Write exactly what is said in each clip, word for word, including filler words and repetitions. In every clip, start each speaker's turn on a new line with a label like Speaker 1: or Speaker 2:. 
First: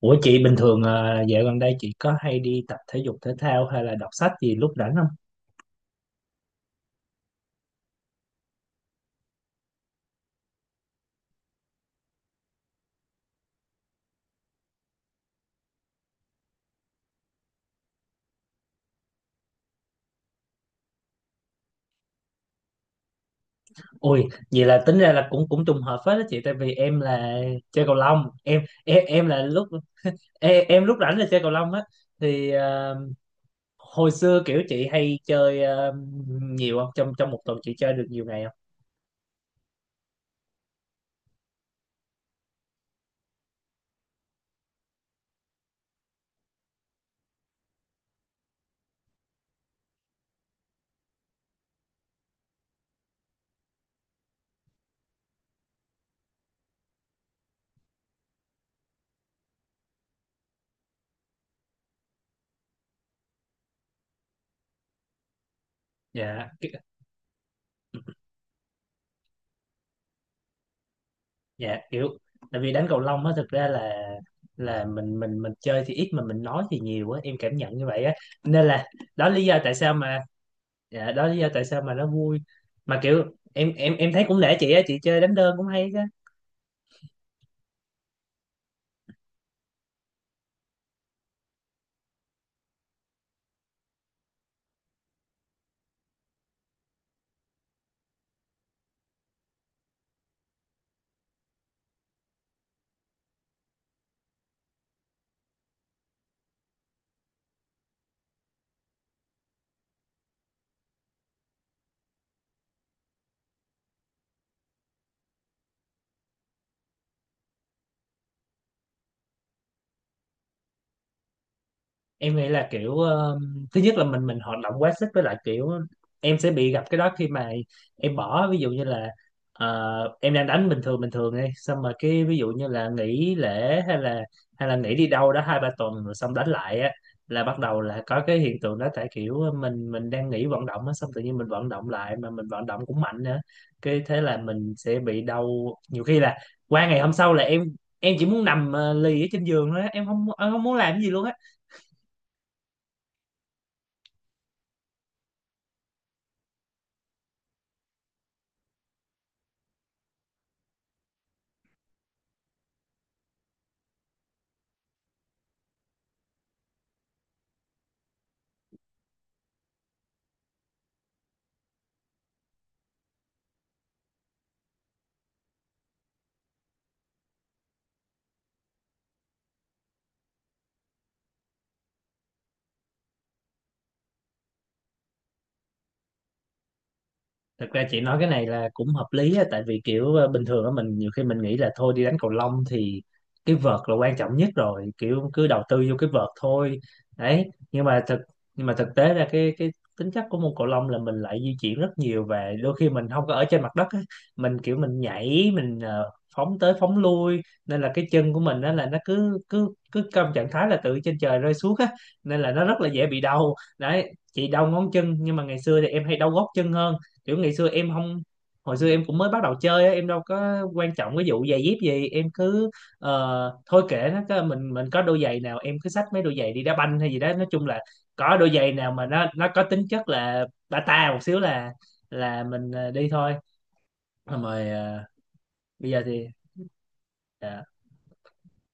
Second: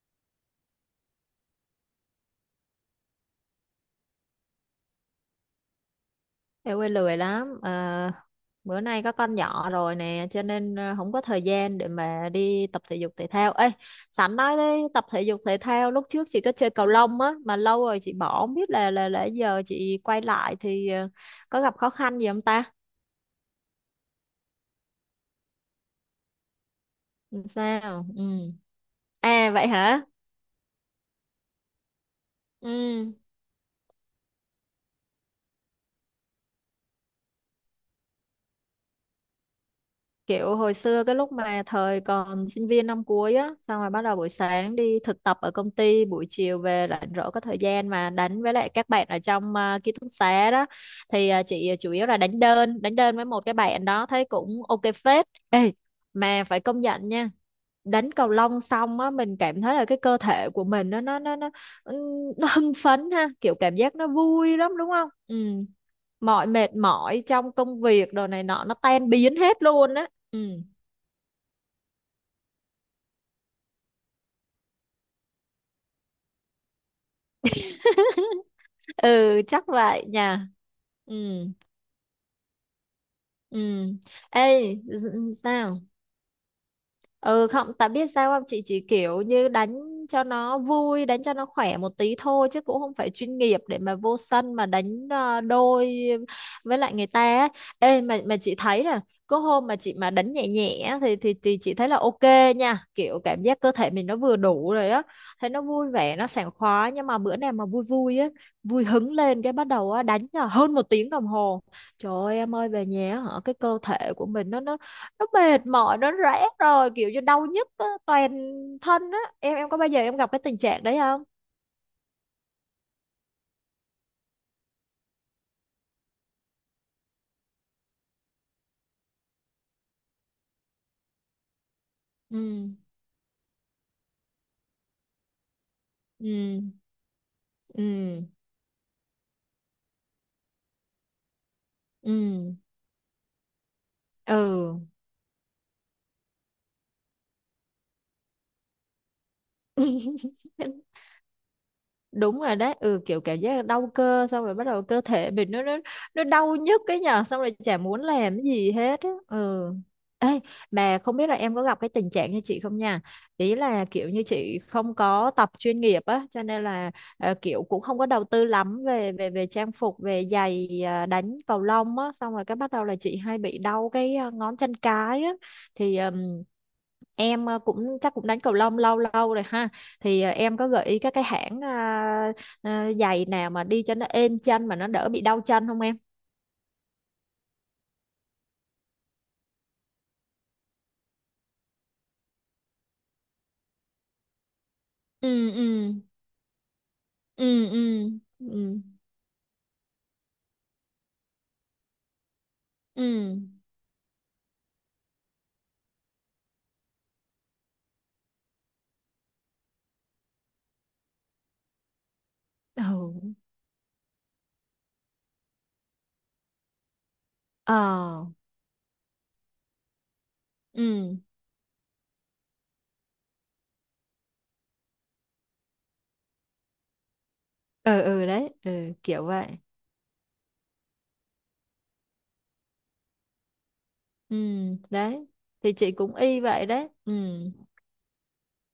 Speaker 1: Ủa chị bình thường ờ, dạo gần đây chị có hay đi tập thể dục thể thao hay là đọc sách gì lúc rảnh không?
Speaker 2: Em quê lười lắm à, bữa nay có con nhỏ rồi nè, cho nên à, không có thời gian để mà đi tập thể dục thể thao. Ê, sẵn nói đấy, tập thể dục thể thao lúc trước chị có chơi cầu lông á, mà lâu rồi chị bỏ, không biết là là là giờ chị quay lại thì à, có gặp khó khăn gì không ta.
Speaker 1: Ôi, vậy là tính ra là cũng cũng trùng hợp phết đó chị, tại vì em là
Speaker 2: Ừ,
Speaker 1: chơi cầu
Speaker 2: sao
Speaker 1: lông.
Speaker 2: ừ.
Speaker 1: Em em em là
Speaker 2: À vậy
Speaker 1: lúc
Speaker 2: hả.
Speaker 1: em, em lúc rảnh là chơi cầu lông á. Thì ờ,
Speaker 2: Ừ.
Speaker 1: hồi xưa kiểu chị hay chơi ờ, nhiều không? Trong trong một tuần chị chơi được nhiều ngày không?
Speaker 2: Kiểu hồi xưa cái lúc mà thời còn sinh viên năm cuối á, xong rồi bắt đầu buổi sáng đi thực tập ở công ty, buổi chiều về rảnh rỗi có thời gian mà đánh với lại các bạn ở trong à, ký túc xá đó. Thì à, chị ờ, chủ yếu là đánh đơn, đánh đơn với một cái bạn đó, thấy cũng ok phết. Ê, mà phải công nhận nha, đánh cầu lông xong á mình cảm thấy là cái cơ thể của mình nó nó nó nó nó hưng phấn ha, kiểu cảm giác nó vui lắm đúng không. Ừ, mọi
Speaker 1: Dạ, ki-
Speaker 2: mệt mỏi trong công việc đồ này nọ nó tan biến hết luôn á. Ừ.
Speaker 1: dạ kiểu tại vì đánh cầu lông á, thực ra là là mình mình mình chơi thì ít mà mình nói thì nhiều á, em cảm nhận như vậy á. Nên là đó là
Speaker 2: Ừ,
Speaker 1: lý do
Speaker 2: chắc
Speaker 1: tại sao
Speaker 2: vậy nhỉ.
Speaker 1: mà dạ
Speaker 2: Ừ.
Speaker 1: đó là lý do tại sao mà nó vui, mà kiểu
Speaker 2: Ừ.
Speaker 1: em em em thấy cũng nể chị
Speaker 2: Ê,
Speaker 1: á, chị chơi đánh đơn cũng
Speaker 2: sao?
Speaker 1: hay chứ.
Speaker 2: Ừ không, tại biết sao không? Chị chỉ kiểu như đánh cho nó vui, đánh cho nó khỏe một tí thôi chứ cũng không phải chuyên nghiệp để mà vô sân mà đánh ờ, đôi với lại người ta ấy. Ê mà mà chị thấy nè, có hôm mà chị mà đánh nhẹ nhẹ á, thì thì thì chị thấy là ok nha, kiểu cảm giác cơ thể mình nó vừa đủ rồi á, thấy nó vui vẻ, nó sảng khoái, nhưng mà bữa nào mà vui vui á, vui hứng lên cái bắt đầu á đánh là hơn một tiếng đồng hồ. Trời ơi em ơi, về nhà á hả, cái cơ thể của mình nó nó nó mệt mỏi, nó rã rồi, kiểu như đau nhức á, toàn thân á. em em có bao giờ em gặp cái tình trạng đấy không?
Speaker 1: Em nghĩ là kiểu ờ, thứ nhất là mình mình hoạt động quá sức, với lại kiểu em sẽ bị gặp cái đó khi mà em bỏ ví dụ như là ờ, em đang đánh bình thường bình thường đi, xong mà cái ví dụ như
Speaker 2: Ừ.
Speaker 1: là nghỉ lễ hay là hay là nghỉ đi đâu đó hai ba tuần rồi xong đánh
Speaker 2: Ừ.
Speaker 1: lại á, là bắt đầu là có
Speaker 2: Ừ.
Speaker 1: cái hiện tượng đó. Tại kiểu ờ, mình mình đang nghỉ vận động á, xong tự nhiên mình vận động lại mà mình
Speaker 2: Ừ.
Speaker 1: vận động cũng mạnh nữa, cái thế là mình
Speaker 2: Ừ.
Speaker 1: sẽ bị đau. Nhiều khi là qua ngày hôm sau là em em chỉ muốn nằm ờ, lì ở trên giường thôi á, em không em không muốn làm cái gì luôn á.
Speaker 2: Đúng rồi đấy. Ừ, kiểu cảm giác đau cơ, xong rồi bắt đầu cơ thể mình nó nó nó đau nhức cái nhở, xong rồi chả muốn làm cái gì hết á. Ừ. Ê, mà không biết là em có gặp cái tình trạng như chị không nha. Ý là kiểu như chị không có tập chuyên nghiệp á, cho nên là ờ, kiểu cũng không có đầu tư lắm về về về trang phục, về giày. À, đánh cầu lông á xong rồi cái bắt đầu là chị hay bị đau cái à, ngón chân cái á. Thì ừm, em ờ, cũng chắc cũng đánh cầu lông lâu lâu rồi ha, thì à, em có gợi ý các cái hãng à, à, giày nào mà đi cho nó êm chân mà nó đỡ bị đau chân không em?
Speaker 1: Thực ra chị nói cái này là cũng hợp lý á, tại vì kiểu ờ, bình thường á mình nhiều khi mình nghĩ là thôi đi đánh cầu lông thì cái vợt là quan trọng nhất rồi, kiểu cứ
Speaker 2: Ừ.
Speaker 1: đầu tư
Speaker 2: Ừ.
Speaker 1: vô cái vợt thôi. Đấy,
Speaker 2: Ừ.
Speaker 1: nhưng mà
Speaker 2: Ừ.
Speaker 1: thực nhưng mà
Speaker 2: Ừ.
Speaker 1: thực tế ra cái cái tính chất của môn cầu lông là mình lại di chuyển rất nhiều, và đôi khi mình không có
Speaker 2: Ừ.
Speaker 1: ở trên mặt đất á, mình kiểu mình nhảy, mình ờ, phóng tới phóng lui, nên là cái chân của mình đó là nó cứ cứ cứ trong trạng thái là từ trên trời rơi xuống á, nên là nó rất là dễ bị
Speaker 2: Ừ.
Speaker 1: đau. Đấy, chị đau ngón chân, nhưng mà ngày xưa thì em hay đau gót chân hơn. Kiểu ngày xưa em không
Speaker 2: Ờ.
Speaker 1: Hồi xưa em cũng mới bắt đầu chơi á, em đâu có quan trọng
Speaker 2: Ừ.
Speaker 1: cái vụ giày dép gì, em cứ ờ, thôi kệ, nó cứ- mình mình có đôi giày nào em cứ xách mấy đôi giày đi đá banh hay gì đó, nói chung là
Speaker 2: Ừ. Ừ,
Speaker 1: có đôi
Speaker 2: đấy. Ừ,
Speaker 1: giày nào mà nó
Speaker 2: kiểu vậy.
Speaker 1: nó có tính chất là bata một xíu là là mình ờ, đi thôi.
Speaker 2: Ừ
Speaker 1: Xong rồi ờ,
Speaker 2: đấy, thì
Speaker 1: bây
Speaker 2: chị
Speaker 1: giờ
Speaker 2: cũng
Speaker 1: thì
Speaker 2: y vậy đấy. Ừ.
Speaker 1: à,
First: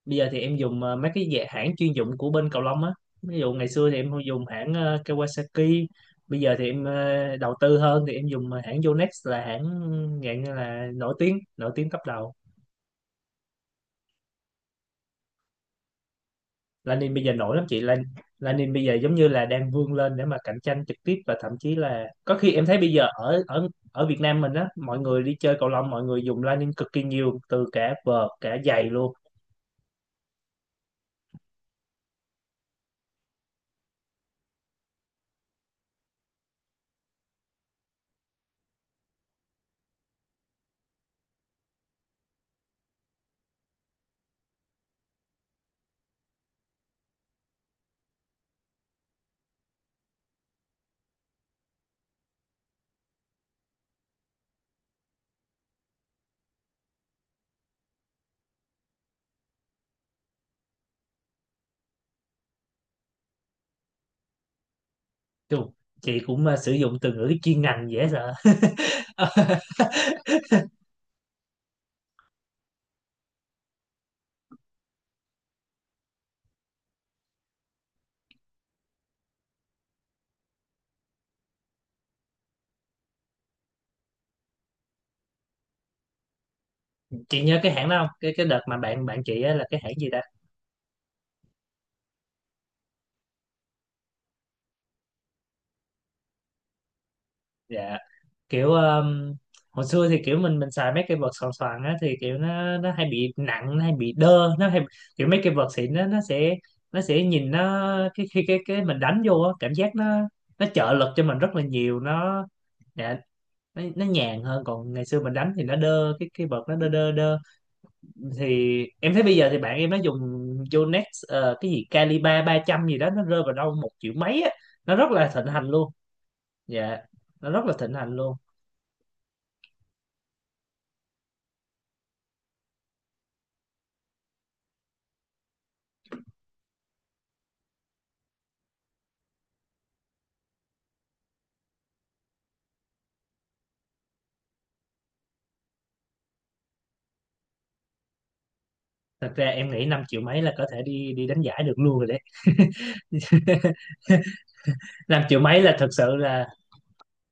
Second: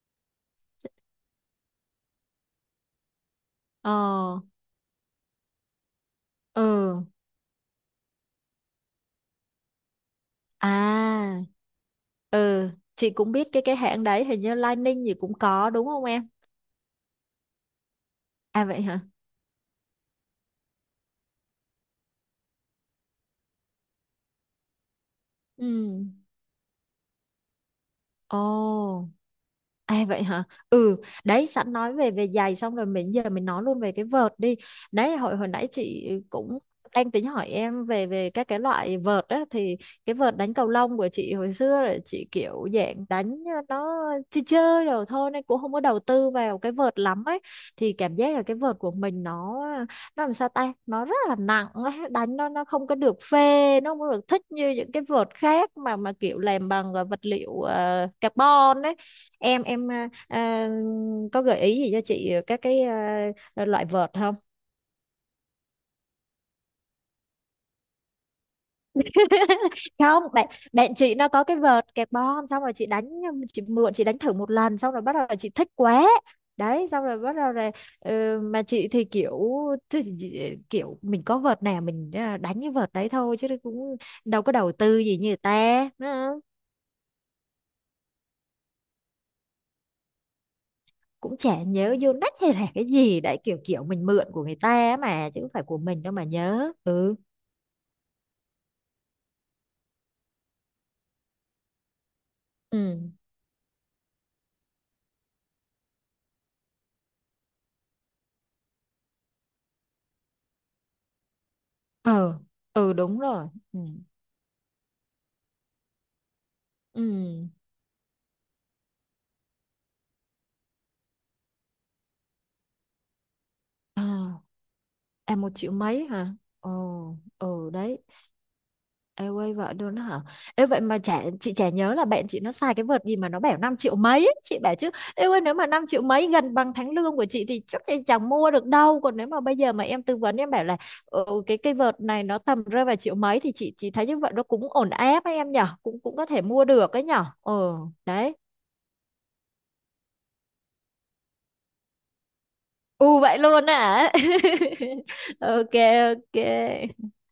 Speaker 1: bây giờ thì em dùng ờ, mấy cái dạng hãng chuyên dụng của bên cầu lông á. Ví dụ ngày xưa thì em
Speaker 2: Ờ.
Speaker 1: dùng hãng ờ, Kawasaki, bây giờ thì em
Speaker 2: Ừ.
Speaker 1: ờ, đầu tư hơn thì em dùng ờ, hãng Yonex, là hãng dạng như là nổi tiếng,
Speaker 2: À.
Speaker 1: nổi tiếng top đầu.
Speaker 2: Ừ, chị cũng biết cái cái hãng đấy, hình như Lining gì cũng có, đúng không em?
Speaker 1: Lanin bây giờ nổi lắm chị Lan.
Speaker 2: À
Speaker 1: Lanin
Speaker 2: vậy
Speaker 1: bây giờ
Speaker 2: hả.
Speaker 1: giống như là đang vươn lên để mà cạnh tranh trực tiếp, và thậm chí là có khi em thấy bây giờ ở ở ở Việt Nam mình á, mọi người đi chơi cầu lông mọi
Speaker 2: Ừ.
Speaker 1: người dùng Lanin cực kỳ nhiều, từ cả vợt cả giày
Speaker 2: Ồ.
Speaker 1: luôn.
Speaker 2: À vậy hả? Ừ, đấy sẵn nói về về giày xong rồi mình giờ mình nói luôn về cái vợt đi. Đấy, hồi hồi nãy chị cũng đang tính hỏi em về về các cái loại vợt á, thì cái vợt đánh cầu lông của chị hồi xưa là chị kiểu dạng đánh nó chơi chơi rồi thôi, nên cũng không có đầu tư vào cái vợt lắm ấy, thì cảm giác là cái vợt của mình nó nó làm sao ta, nó rất là nặng ấy. Đánh nó nó không có được phê, nó không có được thích như những cái vợt khác mà mà kiểu làm bằng à, vật liệu ờ, carbon ấy. Em em à, à, có gợi ý gì cho chị các cái à, loại vợt không?
Speaker 1: Chù, chị cũng ờ, sử dụng từ ngữ chuyên ngành dễ sợ.
Speaker 2: Không, bạn bạn chị nó có cái vợt kẹp bom, xong rồi chị đánh, chị mượn chị đánh thử một lần xong rồi bắt đầu chị thích quá. Đấy, xong rồi bắt đầu rồi. Ờ, mà chị thì kiểu chứ gì- kiểu mình có vợt nào mình à, đánh cái vợt đấy thôi chứ cũng đâu có đầu tư gì như người ta, đúng.
Speaker 1: Chị nhớ cái hãng đó không, cái cái đợt mà bạn bạn chị á, là cái hãng gì ta?
Speaker 2: Cũng chả nhớ vô nách hay là cái gì đấy, kiểu kiểu mình mượn của người ta mà chứ không phải của mình đâu mà nhớ. Ừ.
Speaker 1: Dạ kiểu um, hồi xưa thì kiểu mình mình xài mấy cái vợt xoàn xoàn á, thì kiểu nó nó hay
Speaker 2: Ừ.
Speaker 1: bị nặng, nó hay bị đơ, nó hay kiểu mấy cái vợt xịn nó nó sẽ nó sẽ nhìn nó cái khi cái cái mình đánh vô á, cảm giác nó nó trợ lực cho mình rất là nhiều
Speaker 2: Ờ.
Speaker 1: nó.
Speaker 2: Ừ,
Speaker 1: Dạ,
Speaker 2: đúng rồi. Ừ.
Speaker 1: nó, nó nhàn hơn, còn ngày xưa mình đánh thì nó đơ, cái cái vợt nó đơ đơ đơ.
Speaker 2: Ừ.
Speaker 1: Thì em thấy bây giờ thì bạn em nó dùng Yonex ờ, cái gì Calibre ba trăm gì đó, nó rơi vào đâu một triệu mấy
Speaker 2: À.
Speaker 1: á, nó rất là
Speaker 2: À
Speaker 1: thịnh
Speaker 2: một
Speaker 1: hành
Speaker 2: triệu
Speaker 1: luôn.
Speaker 2: mấy hả?
Speaker 1: Dạ,
Speaker 2: Ồ.
Speaker 1: nó rất
Speaker 2: Ừ,
Speaker 1: là thịnh
Speaker 2: đấy.
Speaker 1: hành luôn.
Speaker 2: Em quay vợ luôn đó hả? Ê vậy mà chả, chị chả nhớ là bạn chị nó xài cái vợt gì mà nó bảo năm triệu mấy ấy. Chị bảo chứ em ơi, nếu mà năm triệu mấy gần bằng tháng lương của chị thì chắc chị chẳng mua được đâu, còn nếu mà bây giờ mà em tư vấn, em bảo là ừ, cái cây vợt này nó tầm rơi vào triệu mấy thì chị chị thấy như vậy nó cũng ổn áp ấy em nhở, cũng cũng có thể mua được ấy nhở. Ừ, đấy.
Speaker 1: Thật ra em nghĩ năm triệu mấy là có thể đi đi đánh giải được luôn rồi đấy.
Speaker 2: U vậy luôn hả?
Speaker 1: Năm triệu mấy
Speaker 2: Ok.
Speaker 1: là thật sự
Speaker 2: Ok.
Speaker 1: là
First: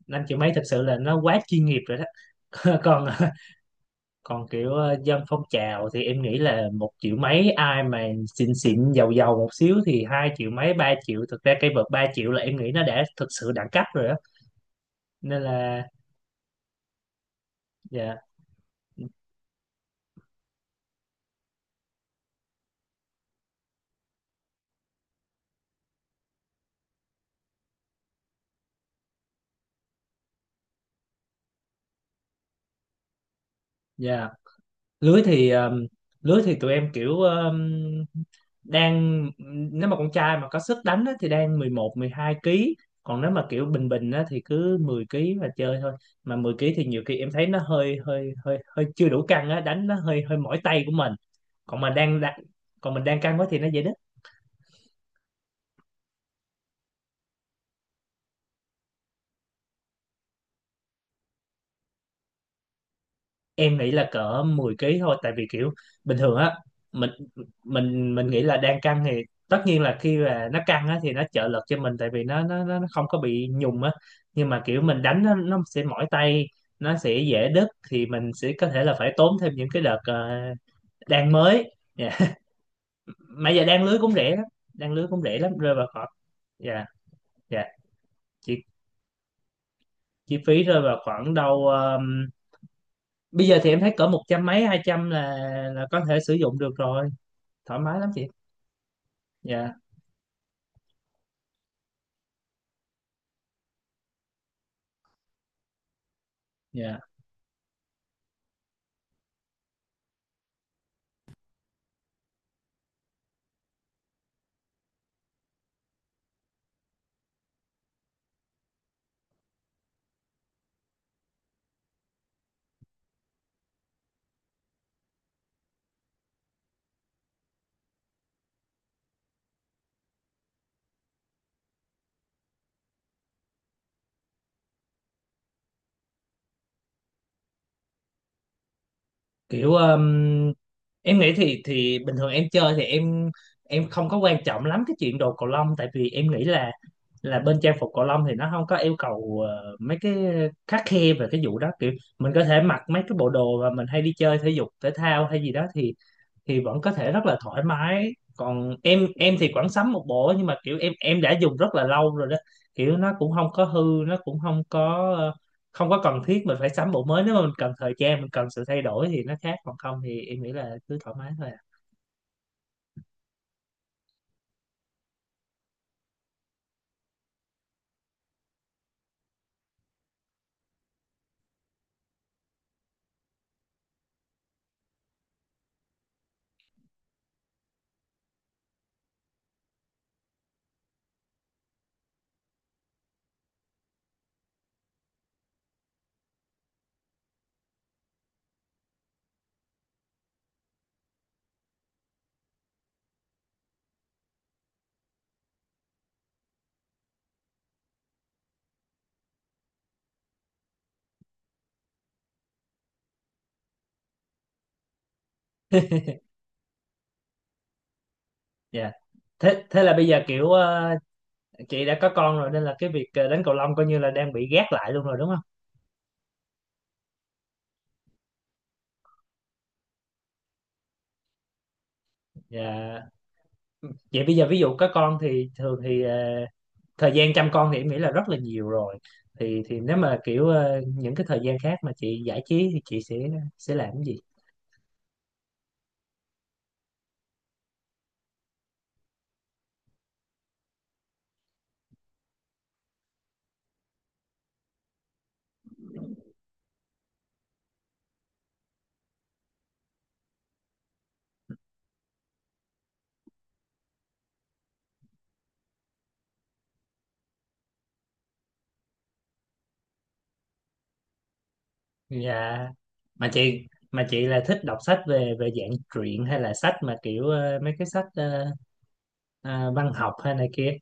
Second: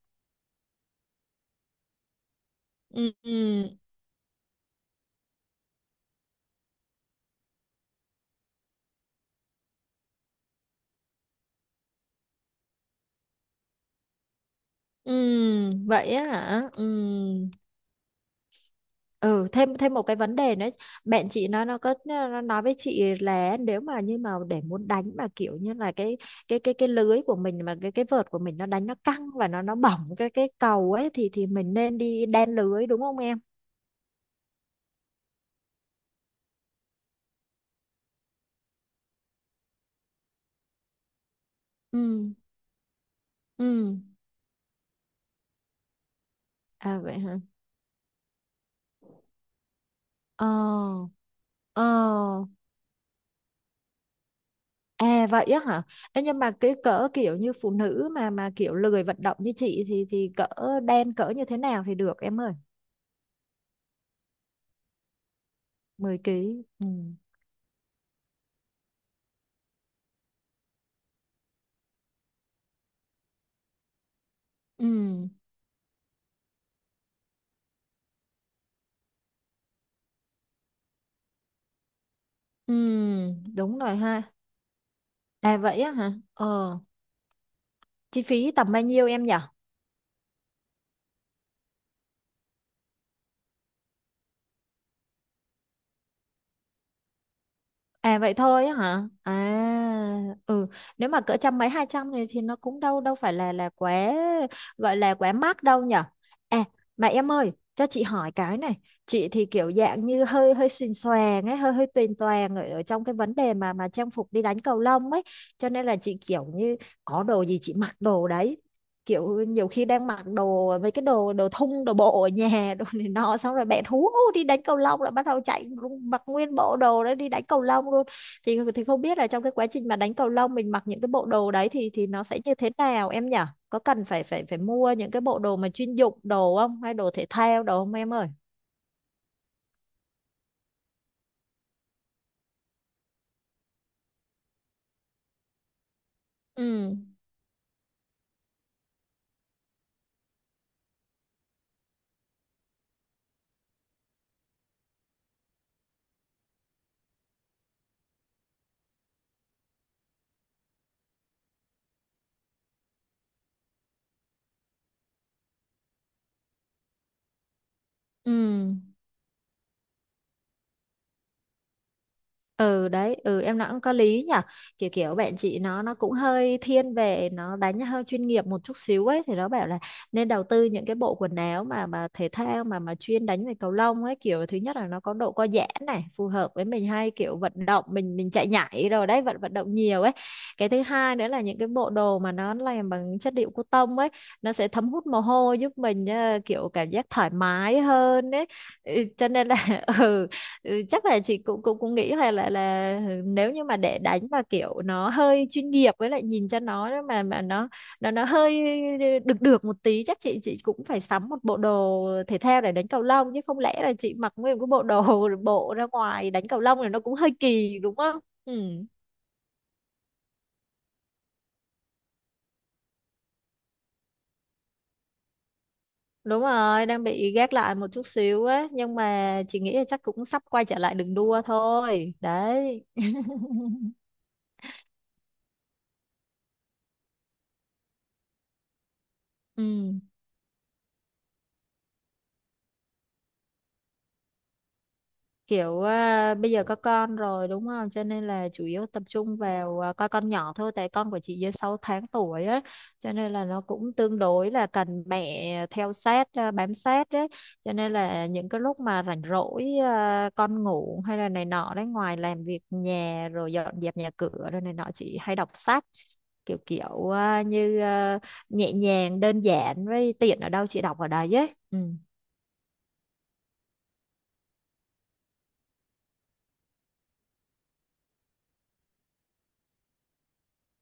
Speaker 1: năm triệu mấy thật sự là nó quá chuyên nghiệp rồi đó. còn
Speaker 2: Ừ. Ừ.
Speaker 1: Còn kiểu ờ, dân phong trào thì em nghĩ là một triệu mấy ai mà xịn xịn giàu giàu một xíu thì hai triệu mấy ba triệu. Thực ra cây vợt ba triệu là em nghĩ nó đã thực sự đẳng cấp rồi đó,
Speaker 2: Ừ,
Speaker 1: nên là
Speaker 2: vậy á hả. Ừ.
Speaker 1: dạ.
Speaker 2: Ừ, thêm thêm một cái vấn đề nữa, bạn chị nó nó có nó nói với chị là nếu mà như mà để muốn đánh mà kiểu như là cái cái cái cái lưới của mình mà cái cái vợt của mình nó đánh nó căng và nó nó bỏng cái cái cầu ấy, thì thì mình nên đi đan lưới đúng không em?
Speaker 1: Dạ, lưới thì um, lưới thì tụi em kiểu um, đang nếu mà con trai mà có sức đánh á, thì đang mười một mười hai
Speaker 2: Ừ.
Speaker 1: ký, còn nếu mà kiểu bình
Speaker 2: Ừ.
Speaker 1: bình á, thì cứ mười ký mà chơi thôi. Mà mười ký thì
Speaker 2: À
Speaker 1: nhiều khi
Speaker 2: vậy
Speaker 1: em
Speaker 2: hả.
Speaker 1: thấy nó hơi hơi hơi hơi chưa đủ căng á, đánh nó hơi hơi
Speaker 2: Ờ.
Speaker 1: mỏi tay của mình. còn
Speaker 2: Ờ.
Speaker 1: mà đang đang- Còn mình đang căng quá thì nó dễ.
Speaker 2: À vậy á hả? Ê, nhưng mà cái cỡ kiểu như phụ nữ mà mà kiểu lười vận động như chị thì thì cỡ đen cỡ như thế nào thì được em ơi?
Speaker 1: Em nghĩ là cỡ mười ký thôi, tại vì kiểu bình
Speaker 2: mười
Speaker 1: thường á
Speaker 2: ký Ừ.
Speaker 1: mình mình mình nghĩ là đang căng thì tất nhiên là khi mà nó căng á thì nó trợ lực cho mình, tại vì nó nó nó nó không có bị nhùng á. Nhưng mà kiểu mình
Speaker 2: Ừ.
Speaker 1: đánh nó, nó sẽ mỏi tay, nó sẽ dễ đứt, thì mình sẽ có thể là phải tốn thêm những cái đợt ờ, đan mới dạ.
Speaker 2: Ừ.
Speaker 1: Mà giờ
Speaker 2: đúng
Speaker 1: đan
Speaker 2: rồi
Speaker 1: lưới cũng
Speaker 2: ha.
Speaker 1: rẻ lắm, đan lưới cũng rẻ
Speaker 2: À
Speaker 1: lắm, rơi
Speaker 2: vậy
Speaker 1: vào
Speaker 2: á
Speaker 1: khoảng
Speaker 2: hả? Ờ,
Speaker 1: dạ. Dạ,
Speaker 2: chi phí
Speaker 1: chi,
Speaker 2: tầm bao nhiêu em nhỉ?
Speaker 1: chi phí rơi vào khoảng đâu ờm, bây giờ thì em thấy cỡ một trăm mấy hai trăm là là có thể sử dụng được rồi, thoải mái lắm
Speaker 2: À
Speaker 1: chị.
Speaker 2: vậy thôi á hả? À
Speaker 1: Dạ.
Speaker 2: ừ, nếu mà cỡ trăm mấy hai trăm thì thì nó cũng đâu đâu phải là là quá, gọi là quá mắc đâu nhở. À
Speaker 1: Dạ
Speaker 2: mà em ơi, cho chị hỏi cái này, chị thì kiểu dạng như hơi hơi xuềnh xoàng ấy, hơi hơi tuyền toàng ở, ở trong cái vấn đề mà mà trang phục đi đánh cầu lông ấy, cho nên là chị kiểu như có đồ gì chị mặc đồ đấy, kiểu nhiều khi đang mặc đồ mấy cái đồ đồ thun đồ bộ ở nhà đồ này nọ, xong rồi bạn hú hú đi đánh cầu lông là bắt đầu chạy luôn, mặc nguyên bộ đồ đấy đi đánh cầu lông luôn, thì thì không biết là trong cái quá trình mà đánh cầu lông mình mặc những cái bộ đồ đấy thì thì nó sẽ như thế nào em nhỉ. Có cần phải phải phải mua những cái bộ đồ mà chuyên dụng đồ không, hay đồ thể thao đồ không em ơi?
Speaker 1: kiểu um, em nghĩ thì thì bình thường em chơi thì em em không có quan trọng lắm cái chuyện đồ cầu lông, tại vì em nghĩ là
Speaker 2: Ừ.
Speaker 1: là bên trang phục cầu lông thì nó không có yêu cầu ờ, mấy cái khắt khe về cái vụ đó. Kiểu mình có thể mặc mấy cái bộ đồ mà mình hay đi chơi thể dục thể thao hay gì đó thì thì vẫn có thể rất là thoải mái. Còn em em thì khoảng sắm một bộ, nhưng mà kiểu em em đã dùng rất là lâu rồi đó, kiểu nó cũng không có hư, nó cũng không có ờ, không có cần thiết mình phải sắm bộ mới. Nếu mà mình cần thời gian, mình cần sự
Speaker 2: Ừ.
Speaker 1: thay đổi thì nó khác, còn không thì em nghĩ là cứ thoải mái thôi à.
Speaker 2: Ừ, đấy. Ừ, em nói cũng có lý nhở. Kiểu kiểu bạn chị nó nó cũng hơi thiên về nó đánh hơi chuyên nghiệp một chút xíu ấy, thì nó bảo là nên đầu tư những cái bộ quần áo mà mà thể thao mà mà chuyên đánh về cầu lông ấy, kiểu thứ nhất là nó có độ co giãn này, phù hợp với mình hay kiểu vận động, mình mình chạy nhảy rồi đấy, vận vận động nhiều ấy. Cái thứ hai nữa là những cái bộ đồ mà nó làm bằng chất liệu cotton ấy, nó sẽ thấm hút mồ hôi, giúp mình ờ, kiểu cảm giác thoải mái hơn ấy. Ừ, cho nên là. Ừ. Ừ, chắc là chị cũng cũng cũng nghĩ là là là nếu như mà để đánh mà kiểu nó hơi chuyên nghiệp, với lại nhìn cho nó mà mà nó nó nó hơi được được một tí, chắc chị chị cũng phải sắm một bộ đồ thể thao để đánh cầu lông, chứ không lẽ là chị mặc nguyên cái bộ đồ bộ ra ngoài đánh cầu lông thì nó cũng hơi kỳ đúng không? Ừ.
Speaker 1: Dạ. Thế thế là bây giờ kiểu ờ, chị đã có con rồi, nên là cái việc ờ, đánh cầu lông coi như là đang bị gác lại luôn rồi đúng không?
Speaker 2: Đúng rồi, đang bị gác lại một chút xíu á, nhưng mà chị nghĩ là chắc cũng sắp quay trở lại đường đua thôi. Đấy.
Speaker 1: Dạ, vậy bây giờ ví dụ có con thì thường thì ờ, thời gian chăm con thì em nghĩ là rất là nhiều rồi, thì
Speaker 2: Ừ.
Speaker 1: thì nếu mà kiểu ờ, những cái thời gian khác mà chị giải trí thì chị sẽ sẽ làm cái gì?
Speaker 2: Kiểu à, bây giờ có con rồi đúng không, cho nên là chủ yếu tập trung vào à, coi con nhỏ thôi, tại con của chị dưới sáu tháng tuổi á, cho nên là nó cũng tương đối là cần mẹ theo sát, à, bám sát đấy, cho nên là những cái lúc mà rảnh rỗi, à, con ngủ hay là này nọ đấy, ngoài làm việc nhà rồi dọn dẹp nhà cửa rồi này nọ chị hay đọc sách, kiểu kiểu à, như à, nhẹ nhàng đơn giản với tiện ở đâu chị đọc ở đấy ấy. Ừ.
Speaker 1: Dạ, mà chị, mà chị là thích đọc sách về về dạng truyện hay là sách mà kiểu ờ, mấy cái sách ờ, ờ, văn học hay này kia?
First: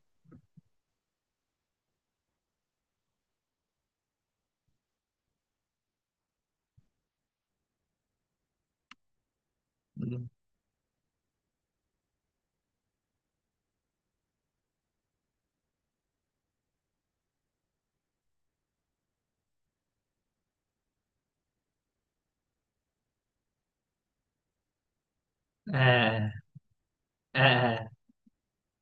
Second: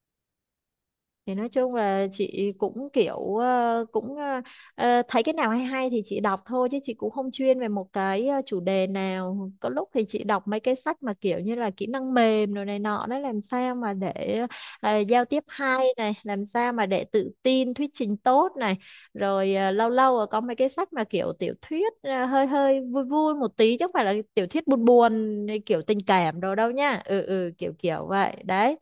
Speaker 2: Thì nói chung là chị cũng kiểu ờ, cũng ờ, ờ, thấy cái nào hay hay thì chị đọc thôi, chứ chị cũng không chuyên về một cái ờ, chủ đề nào. Có lúc thì
Speaker 1: Ừ.
Speaker 2: chị đọc mấy cái sách mà kiểu như là kỹ năng mềm rồi này nọ đấy, làm sao mà để ờ, giao tiếp hay này, làm sao mà để tự tin, thuyết trình tốt này. Rồi ờ, lâu lâu ờ, có mấy cái sách mà kiểu tiểu thuyết ờ, hơi hơi vui vui một tí chứ không phải là tiểu thuyết buồn buồn kiểu tình cảm
Speaker 1: À
Speaker 2: đồ đâu nha. Ừ,
Speaker 1: à
Speaker 2: ừ kiểu
Speaker 1: à.
Speaker 2: kiểu vậy. Đấy,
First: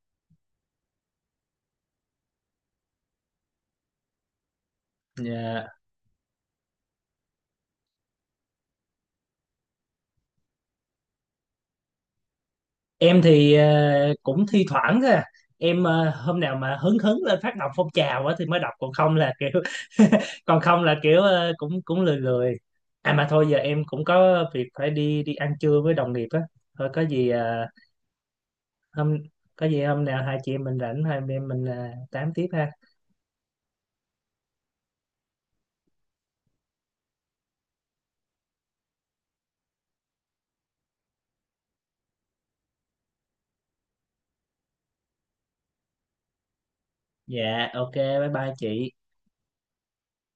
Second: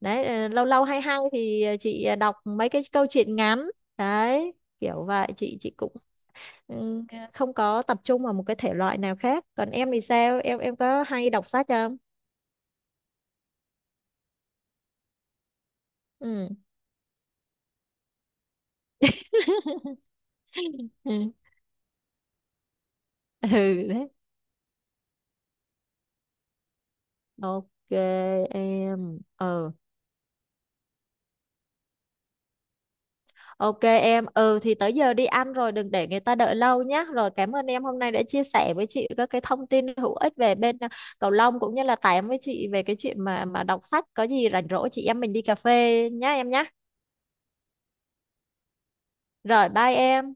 Speaker 2: đấy ờ, lâu lâu hay hay thì ờ, chị ờ, đọc mấy cái câu chuyện ngắn đấy, kiểu vậy chị
Speaker 1: Dạ.
Speaker 2: chị cũng ừ, không có tập trung vào một cái thể loại nào khác, còn em thì sao, em em có hay đọc sách không?
Speaker 1: Em thì ờ, cũng thi thoảng thôi à. Em ờ, hôm
Speaker 2: Ừ.
Speaker 1: nào mà hứng hứng lên phát động phong trào á thì mới đọc, còn không là kiểu còn không là kiểu ờ, cũng cũng lười lười. À mà thôi
Speaker 2: Ừ,
Speaker 1: giờ em cũng
Speaker 2: đấy.
Speaker 1: có việc phải đi đi ăn trưa với đồng nghiệp á. Thôi có gì ờ,
Speaker 2: Ok
Speaker 1: hôm
Speaker 2: em.
Speaker 1: có
Speaker 2: Ờ.
Speaker 1: gì hôm nào hai chị em mình rảnh, hai anh em mình ờ, tám tiếp ha.
Speaker 2: Ok em, ừ thì tới giờ đi ăn rồi đừng để người ta đợi lâu nhé. Rồi cảm ơn em hôm nay đã chia sẻ với chị các cái thông tin hữu ích về bên à, cầu lông cũng như là tám với chị về cái chuyện mà mà đọc sách. Có gì rảnh rỗi chị em mình đi cà phê nhá em nhá.
Speaker 1: Dạ ok bye bye chị.
Speaker 2: Rồi bye em.